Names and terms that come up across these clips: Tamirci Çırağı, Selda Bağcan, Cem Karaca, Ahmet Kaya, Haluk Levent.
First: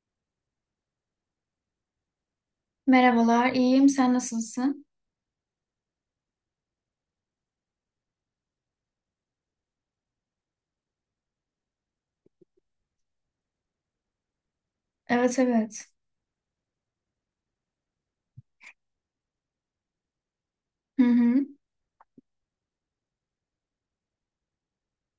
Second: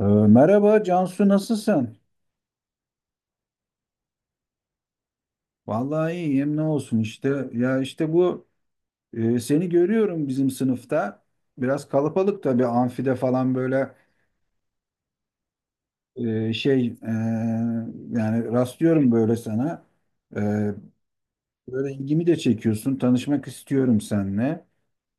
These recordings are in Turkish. Merhaba Cansu, nasılsın? Merhabalar, iyiyim. Sen nasılsın? Vallahi iyiyim, ne olsun işte. Ya işte bu seni görüyorum bizim sınıfta. Biraz kalabalık tabii, amfide falan böyle Evet, evet. e, şey e, yani rastlıyorum böyle sana. E, Hı hı. Böyle ilgimi de çekiyorsun. Tanışmak istiyorum seninle.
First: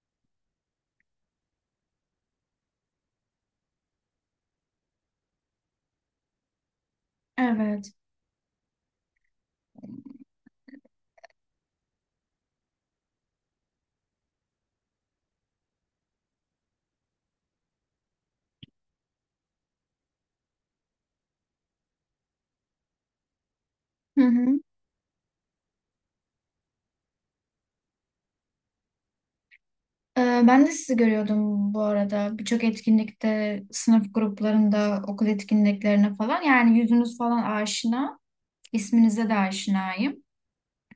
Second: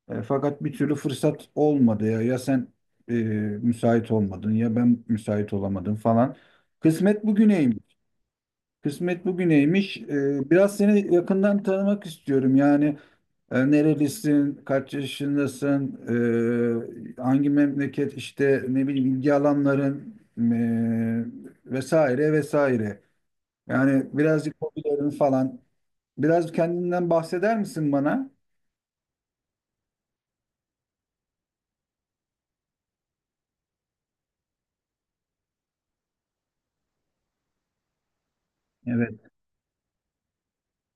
Fakat bir türlü fırsat olmadı ya. Ya sen e, müsait olmadın, ya ben müsait olamadım falan. Kısmet Evet. bugüneymiş. Kısmet bugüneymiş. Biraz seni yakından tanımak istiyorum. Yani nerelisin, kaç yaşındasın, hangi memleket, işte ne bileyim ilgi alanların vesaire vesaire. Yani Hı birazcık hı. hobilerin falan. Biraz kendinden bahseder misin bana? Ee, Ben de sizi görüyordum bu arada. Birçok etkinlikte, sınıf gruplarında, okul etkinliklerine falan. Yani yüzünüz falan aşina. Evet. İsminize de aşinayım.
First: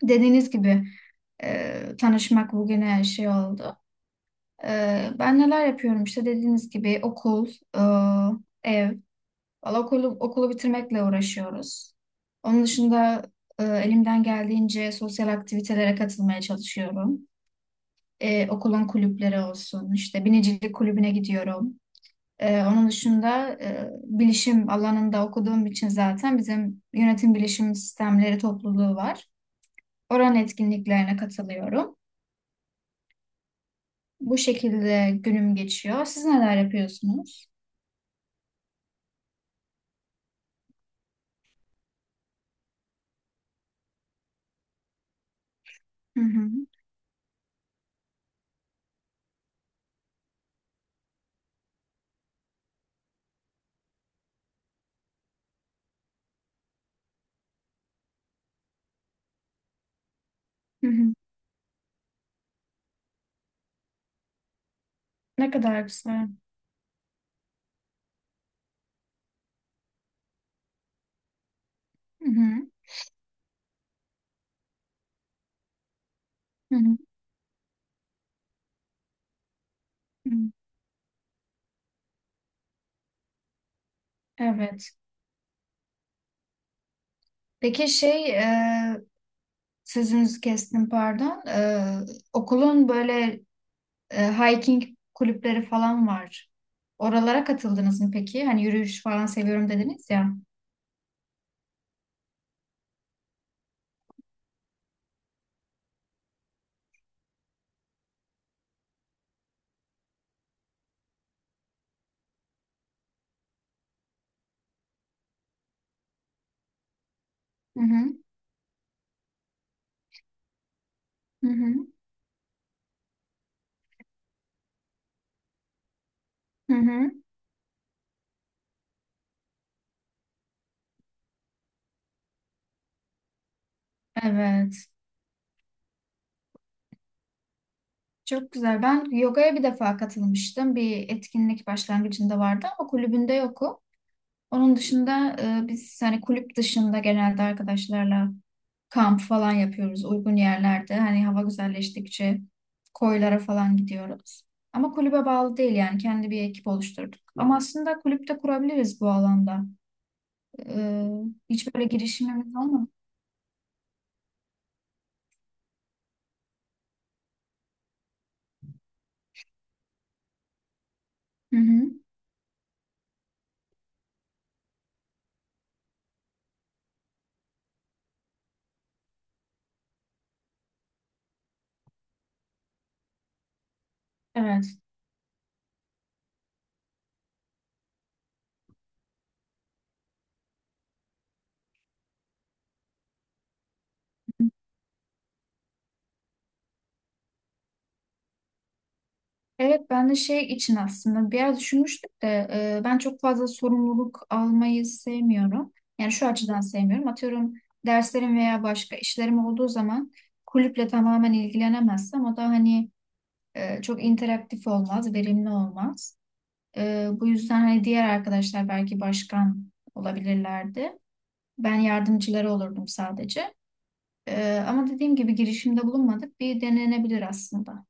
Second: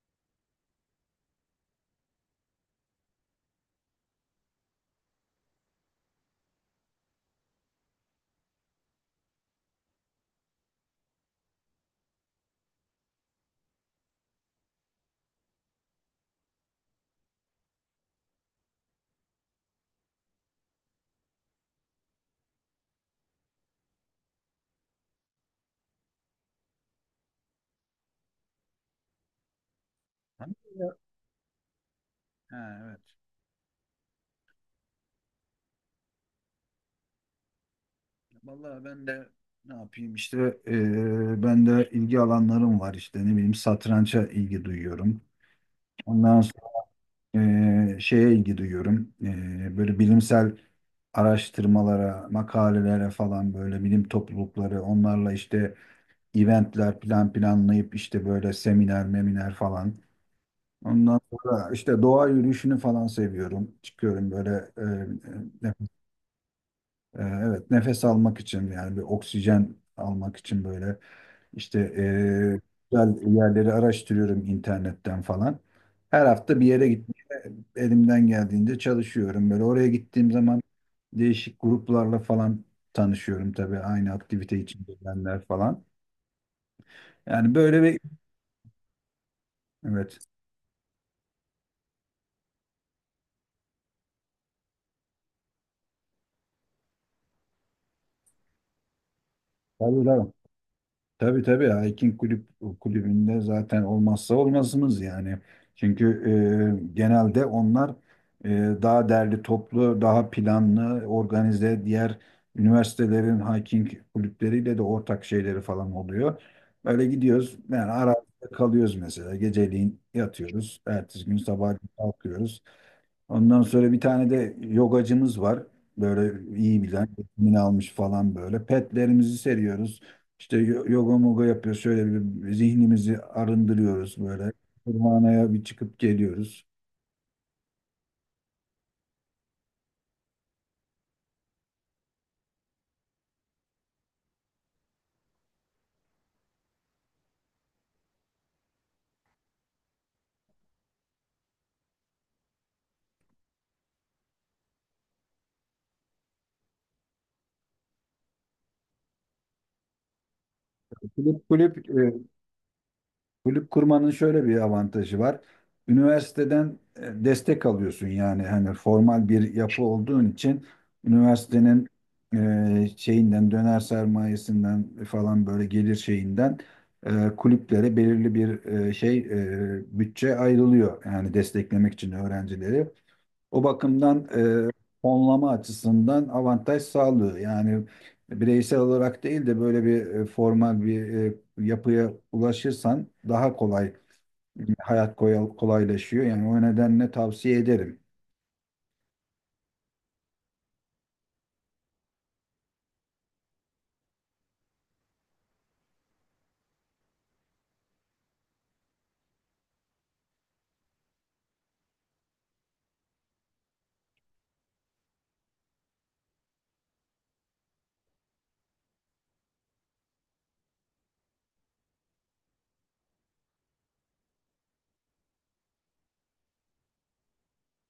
Dediğiniz gibi tanışmak bugüne her şey oldu. Ben neler yapıyorum işte dediğiniz gibi okul, ev. Valla okulu bitirmekle uğraşıyoruz. Onun dışında elimden geldiğince sosyal aktivitelere katılmaya çalışıyorum. Okulun kulüpleri olsun, işte binicilik kulübüne gidiyorum. Onun dışında bilişim alanında okuduğum için zaten bizim yönetim bilişim sistemleri topluluğu var. Oranın etkinliklerine katılıyorum. Ha, evet. Bu şekilde günüm geçiyor. Siz neler yapıyorsunuz? Vallahi ben de ne yapayım işte, ben de ilgi alanlarım var, işte ne bileyim satranca ilgi duyuyorum. Hı Ondan hı, şeye ilgi duyuyorum. E, böyle bilimsel araştırmalara, makalelere falan, böyle bilim toplulukları, onlarla işte eventler planlayıp işte böyle seminer, meminer falan. hı hı. Ondan sonra işte doğa yürüyüşünü falan seviyorum. Çıkıyorum böyle e, e, Ne kadar nef- güzel. e, evet, nefes almak için, yani bir oksijen almak için böyle işte Hı hı, güzel yerleri araştırıyorum internetten falan. Her hafta bir hı yere hı, gitmeye elimden geldiğince çalışıyorum. Böyle oraya hı. gittiğim zaman değişik gruplarla falan tanışıyorum, tabii aynı aktivite Evet. içindeler falan. Yani böyle Peki bir evet. sözünüzü kestim pardon. Okulun böyle hiking kulüpleri falan var. Oralara katıldınız mı peki? Hani yürüyüş falan seviyorum Tabii dediniz tabii. ya. Tabii tabii, hiking kulübünde zaten olmazsa olmazımız yani. Çünkü genelde onlar e, daha derli toplu, daha planlı, organize, diğer üniversitelerin hiking kulüpleriyle de ortak şeyleri falan oluyor. Böyle gidiyoruz Hı yani, arada hı, kalıyoruz mesela. Geceliğin yatıyoruz. Ertesi gün hı hı, sabah kalkıyoruz. Ondan sonra bir tane de yogacımız var. Böyle hı iyi bilen, hı. eğitimini almış falan böyle. Petlerimizi seriyoruz. İşte yoga moga yapıyoruz. Şöyle bir zihnimizi arındırıyoruz böyle. Evet. Kurbanaya bir çıkıp geliyoruz. Çok güzel. Ben yogaya bir defa katılmıştım. Bir etkinlik başlangıcında vardı ama kulübünde yokum. Onun dışında biz hani kulüp dışında genelde arkadaşlarla kamp falan yapıyoruz uygun yerlerde. Hani hava güzelleştikçe koylara falan gidiyoruz. Ama kulübe bağlı değil yani kendi bir ekip oluşturduk. Ama aslında kulüpte kurabiliriz bu alanda. E, Kulüp Hiç kulüp böyle girişimimiz olmadı. Kulüp kurmanın şöyle bir avantajı var. Üniversiteden destek alıyorsun, yani hani formal bir yapı olduğun için Hı hı. üniversitenin e, şeyinden döner sermayesinden falan, böyle gelir şeyinden kulüplere belirli bir bütçe ayrılıyor, yani desteklemek için öğrencileri. O bakımdan Evet. e, fonlama açısından avantaj sağlıyor. Yani bireysel olarak değil de böyle bir formal bir yapıya ulaşırsan daha kolay hayat kolaylaşıyor. Yani o nedenle tavsiye ederim. Evet ben de şey için aslında bir yer düşünmüştüm de ben çok fazla sorumluluk almayı sevmiyorum. Yani şu açıdan sevmiyorum. Atıyorum derslerim veya başka işlerim olduğu zaman kulüple tamamen ilgilenemezsem o da hani çok interaktif olmaz, verimli olmaz. Bu yüzden hani diğer arkadaşlar belki başkan olabilirlerdi. Ben yardımcıları olurdum sadece. Ama dediğim gibi girişimde bulunmadık. Bir denenebilir aslında.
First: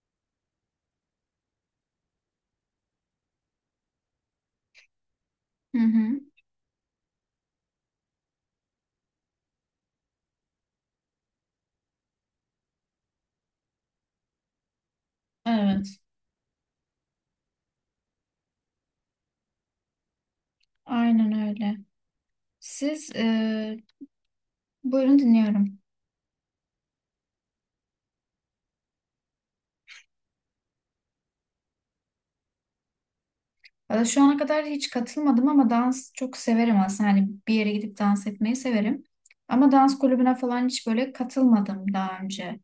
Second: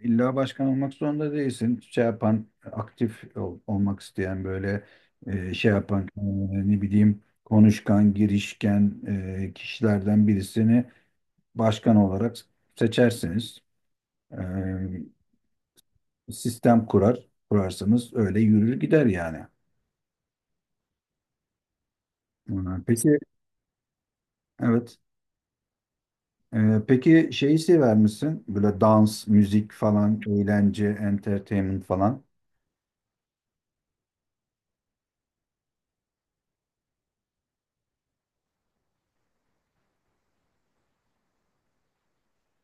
İlla başkan olmak zorunda değilsin. Şey yapan, olmak isteyen böyle Hı hı. ne bileyim, konuşkan, girişken kişilerden birisini başkan olarak seçersiniz. Evet. Sistem kurar, kurarsanız öyle yürür gider yani. Aynen öyle. Peki, Siz evet. buyurun dinliyorum. Peki, şeyi sever misin? Böyle dans, müzik falan, eğlence, entertainment falan. Valla şu ana kadar hiç katılmadım ama dans çok severim aslında. Hani bir yere gidip dans etmeyi severim. Ama dans kulübüne falan hiç böyle katılmadım daha önce.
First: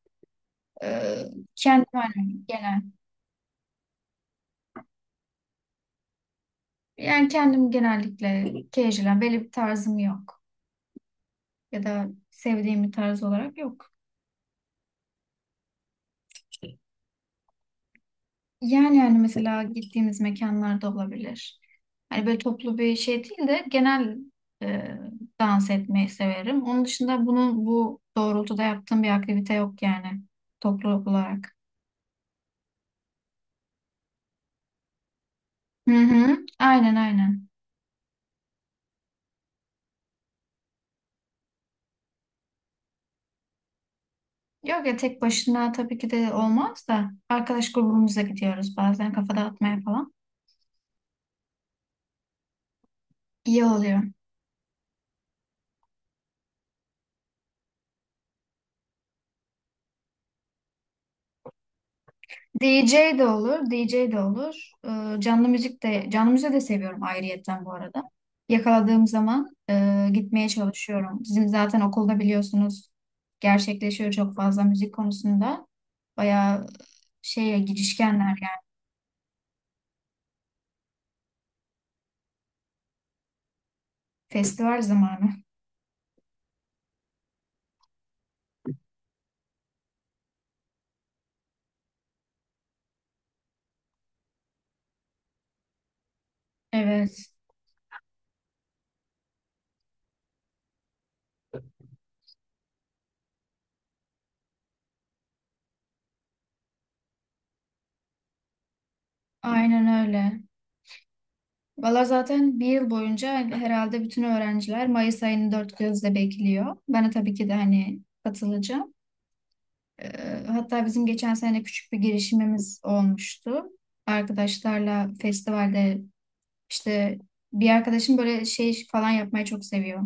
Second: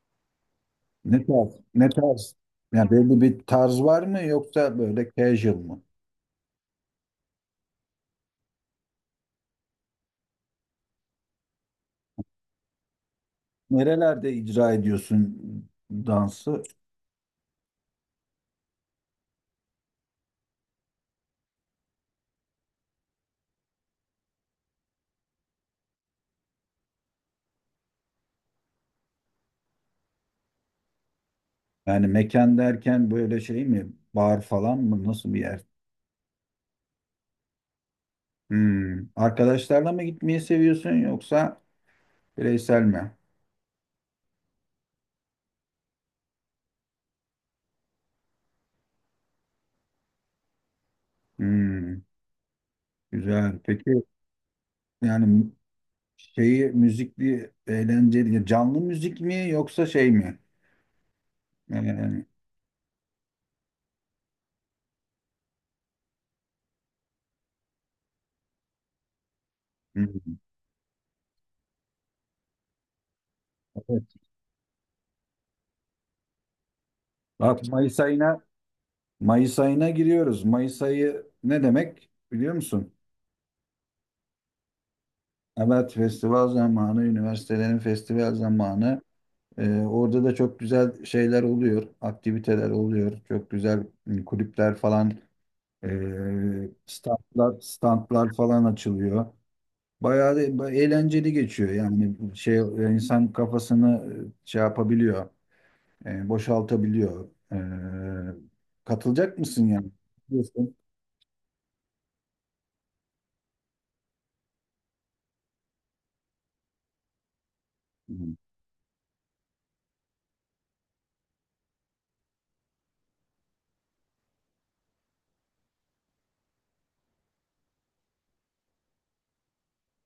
E, Ne tarz? Kendim Ne tarz? hani genel. Yani belli bir tarz var mı, yoksa böyle casual mı? Yani kendim genellikle casual, belli bir tarzım yok. Ya da sevdiğim bir tarz olarak yok. Nerelerde icra ediyorsun dansı? Yani yani mesela gittiğimiz mekanlarda olabilir. Hani böyle toplu bir şey değil de genel e, dans etmeyi severim. Onun dışında bunun bu doğrultuda yaptığım bir aktivite yok yani toplu olarak. Yani mekan derken böyle şey mi? Bar falan mı? Nasıl bir yer? Hı hı. Aynen aynen. Hmm. Arkadaşlarla mı gitmeyi seviyorsun, yoksa bireysel mi? Yok ya tek başına tabii ki de olmaz da arkadaş grubumuzla gidiyoruz bazen kafa dağıtmaya falan. Hmm. Güzel. İyi oluyor. Peki, yani şeyi, müzikli eğlenceli, canlı müzik mi, yoksa şey mi? Yani, D J de olur, D J de olur. Canlı müziği de seviyorum ayrıyetten bu arada. Yakaladığım zaman hmm, gitmeye çalışıyorum. Bizim zaten okulda biliyorsunuz evet. gerçekleşiyor çok fazla müzik konusunda. Bayağı şeye Bak Mayıs girişkenler ayına yani Mayıs ayına giriyoruz. Mayıs ayı ne demek biliyor musun? festival zamanı. Evet, festival zamanı, üniversitelerin festival zamanı. Orada da çok güzel şeyler oluyor, aktiviteler oluyor. Çok güzel, hmm, kulüpler falan, Evet, standlar, standlar falan açılıyor. Bayağı da eğlenceli geçiyor. Yani şey, insan kafasını e, şey yapabiliyor, boşaltabiliyor. E, katılacak mısın aynen yani? öyle. Diyorsun. Valla zaten bir yıl boyunca herhalde bütün öğrenciler Mayıs ayını dört gözle bekliyor. Ben de tabii ki de hani Hı. katılacağım. Hatta bizim geçen sene küçük bir girişimimiz olmuştu. Arkadaşlarla festivalde işte bir arkadaşım böyle şey falan yapmayı çok seviyor.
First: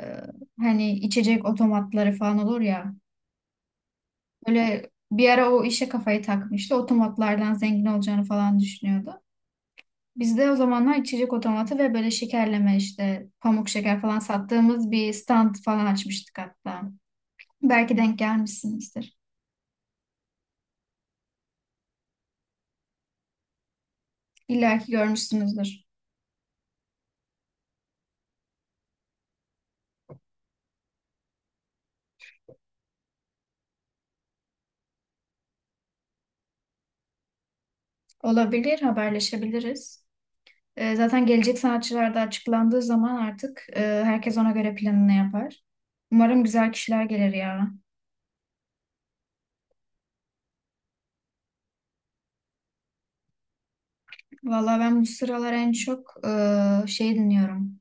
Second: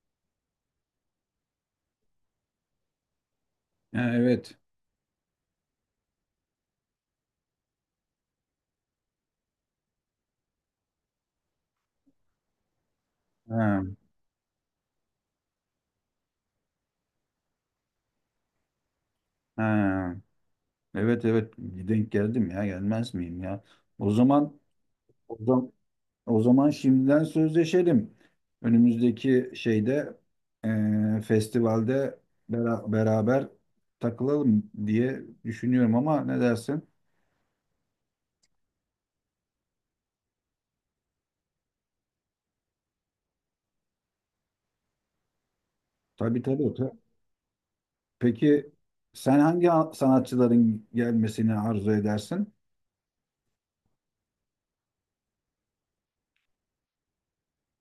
Ee, Hani içecek otomatları falan olur ya. Ha, evet. Böyle bir ara o işe kafayı takmıştı. Otomatlardan zengin olacağını falan düşünüyordu. Biz de o zamanlar içecek otomatı ve böyle şekerleme işte pamuk Ha, şeker falan sattığımız bir stand falan açmıştık hatta. Belki denk gelmişsinizdir. ha. Evet evet, denk geldim ya, gelmez miyim ya? O zaman İlla ki o zaman, görmüşsünüzdür. o zaman şimdiden sözleşelim. Önümüzdeki şeyde, festivalde beraber takılalım diye düşünüyorum, ama ne dersin? Olabilir, haberleşebiliriz. Zaten gelecek sanatçılar da açıklandığı zaman artık herkes ona göre planını yapar. Tabii Umarım tabii. güzel kişiler gelir ya. Peki sen hangi sanatçıların gelmesini arzu edersin? Valla ben bu sıralar en çok şey dinliyorum.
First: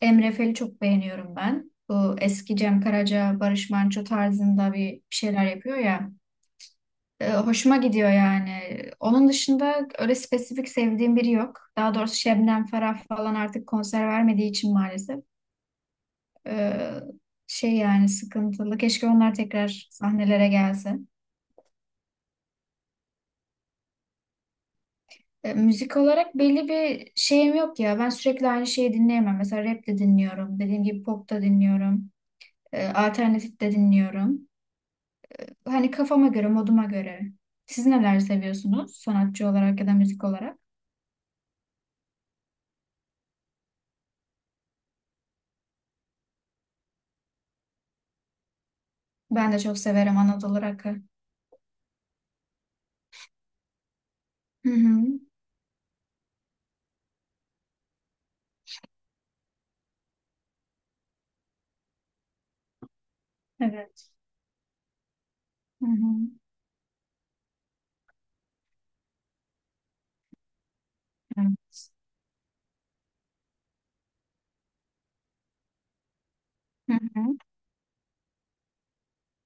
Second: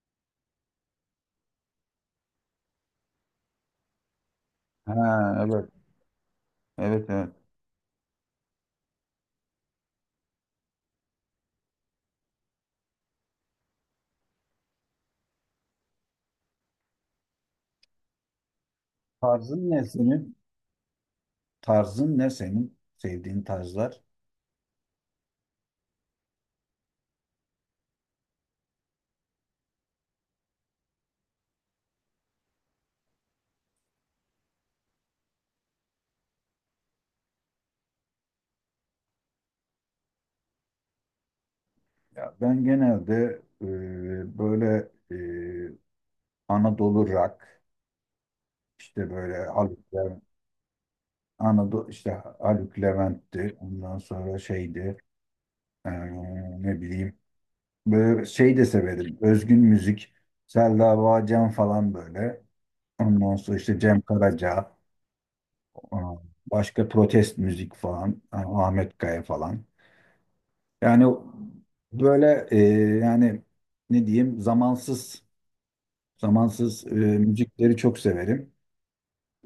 Emre Fel'i çok beğeniyorum ben. Bu eski Cem Karaca, Barış Manço tarzında Ha bir şeyler evet. yapıyor ya. Evet evet. Hoşuma gidiyor yani. Onun dışında öyle spesifik sevdiğim biri yok. Daha doğrusu Şebnem Ferah falan artık konser vermediği için maalesef. Ee, Şey yani sıkıntılı. Keşke onlar Tarzın ne tekrar senin? sahnelere gelse. Tarzın ne senin? Sevdiğin tarzlar? Müzik olarak belli bir şeyim yok ya. Ben sürekli aynı şeyi dinleyemem. Mesela rap de dinliyorum. Dediğim gibi pop da dinliyorum. Alternatif de dinliyorum. Hani kafama göre, moduma göre. Siz neler seviyorsunuz sanatçı olarak ya da müzik olarak? Ya ben genelde e, böyle e, Anadolu rock, işte böyle Ben de çok Haluk severim Levent, Anadolu Rock'ı. Anadolu işte Haluk Levent'ti. Ondan sonra Hı şeydi hı. e, ne bileyim, böyle şey de severim. Özgün müzik. Selda Bağcan falan böyle. Ondan sonra işte Cem Evet. Karaca. Hı hı. Aa, başka protest müzik falan, aa, Ahmet Kaya falan. Yani Evet. böyle yani ne diyeyim, zamansız Hı hı. müzikleri çok severim.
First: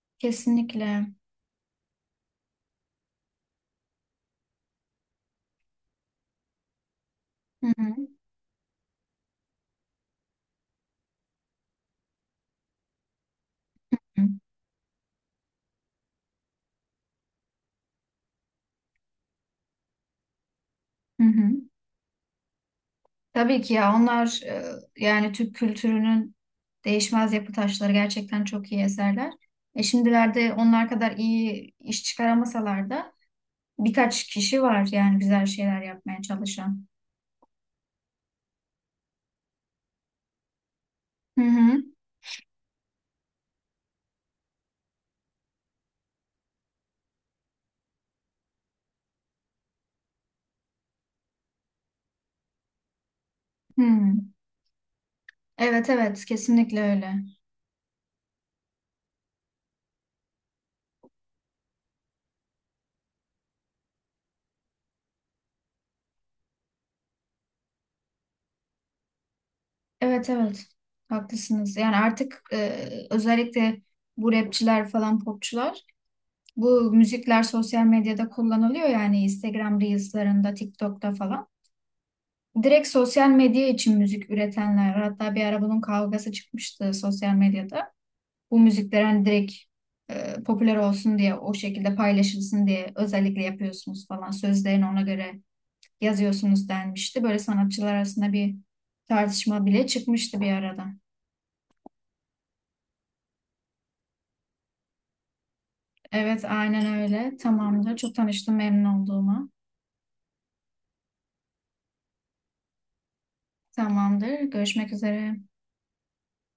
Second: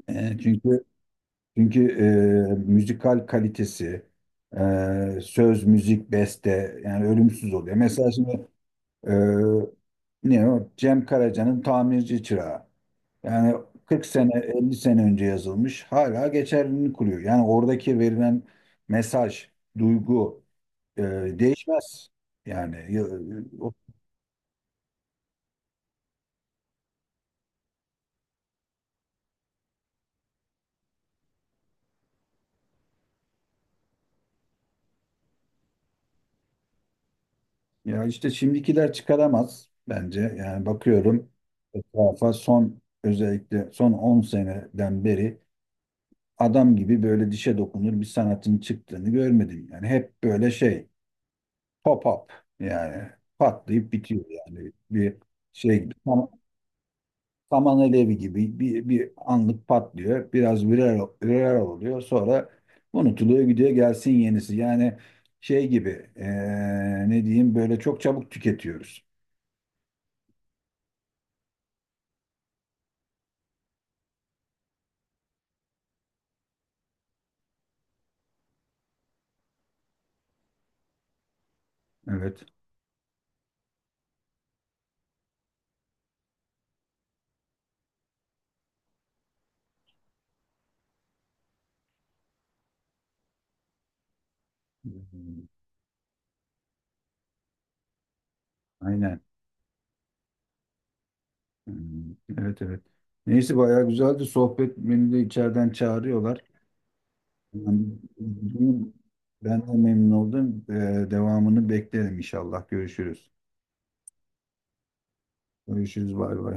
E, çünkü Kesinlikle. çünkü müzikal kalitesi, söz, müzik, beste, yani ölümsüz Hı oluyor. hı. Mesela şimdi e, ne o? Cem Karaca'nın Tamirci Çırağı. Yani 40 sene, 50 sene önce yazılmış, hala geçerliliğini kuruyor. Yani oradaki verilen mesaj, duygu e, Hı hı. değişmez. Yani ya, Tabii o- ki ya onlar yani Türk kültürünün değişmez yapı taşları gerçekten çok iyi eserler. Şimdilerde onlar kadar iyi iş çıkaramasalar da birkaç kişi var yani güzel şeyler yapmaya çalışan. Ya işte şimdikiler çıkaramaz bence. Yani bakıyorum Hı hı. etrafa, son, özellikle son 10 seneden beri adam gibi böyle dişe dokunur bir sanatın çıktığını görmedim. Yani hep böyle şey, pop-up, yani Hı. patlayıp bitiyor, yani bir şey Evet gibi. evet kesinlikle öyle. Saman alevi gibi bir, bir anlık patlıyor. Biraz viral oluyor. Sonra unutuluyor, gidiyor, gelsin yenisi. Yani şey gibi, ne diyeyim, böyle çok çabuk tüketiyoruz. Evet evet haklısınız. Yani artık özellikle bu rapçiler falan popçular bu müzikler sosyal medyada kullanılıyor yani Instagram Reels'larında, TikTok'ta falan. Evet. Direkt sosyal medya için müzik üretenler, hatta bir ara bunun kavgası çıkmıştı sosyal medyada. Bu müzikler hani direkt popüler olsun diye, o şekilde paylaşılsın diye özellikle yapıyorsunuz falan. Sözlerini ona göre Hmm, yazıyorsunuz denmişti. Böyle sanatçılar arasında bir aynen. tartışma bile çıkmıştı bir arada. Hmm, evet evet. Neyse, bayağı güzeldi sohbet. Beni de içeriden çağırıyorlar. Evet, aynen öyle. Yani Tamamdır. Çok tanıştım memnun olduğuma. ben de memnun oldum. Devamını beklerim inşallah. Görüşürüz. Tamamdır. Görüşmek üzere. Görüşürüz. Bay bay.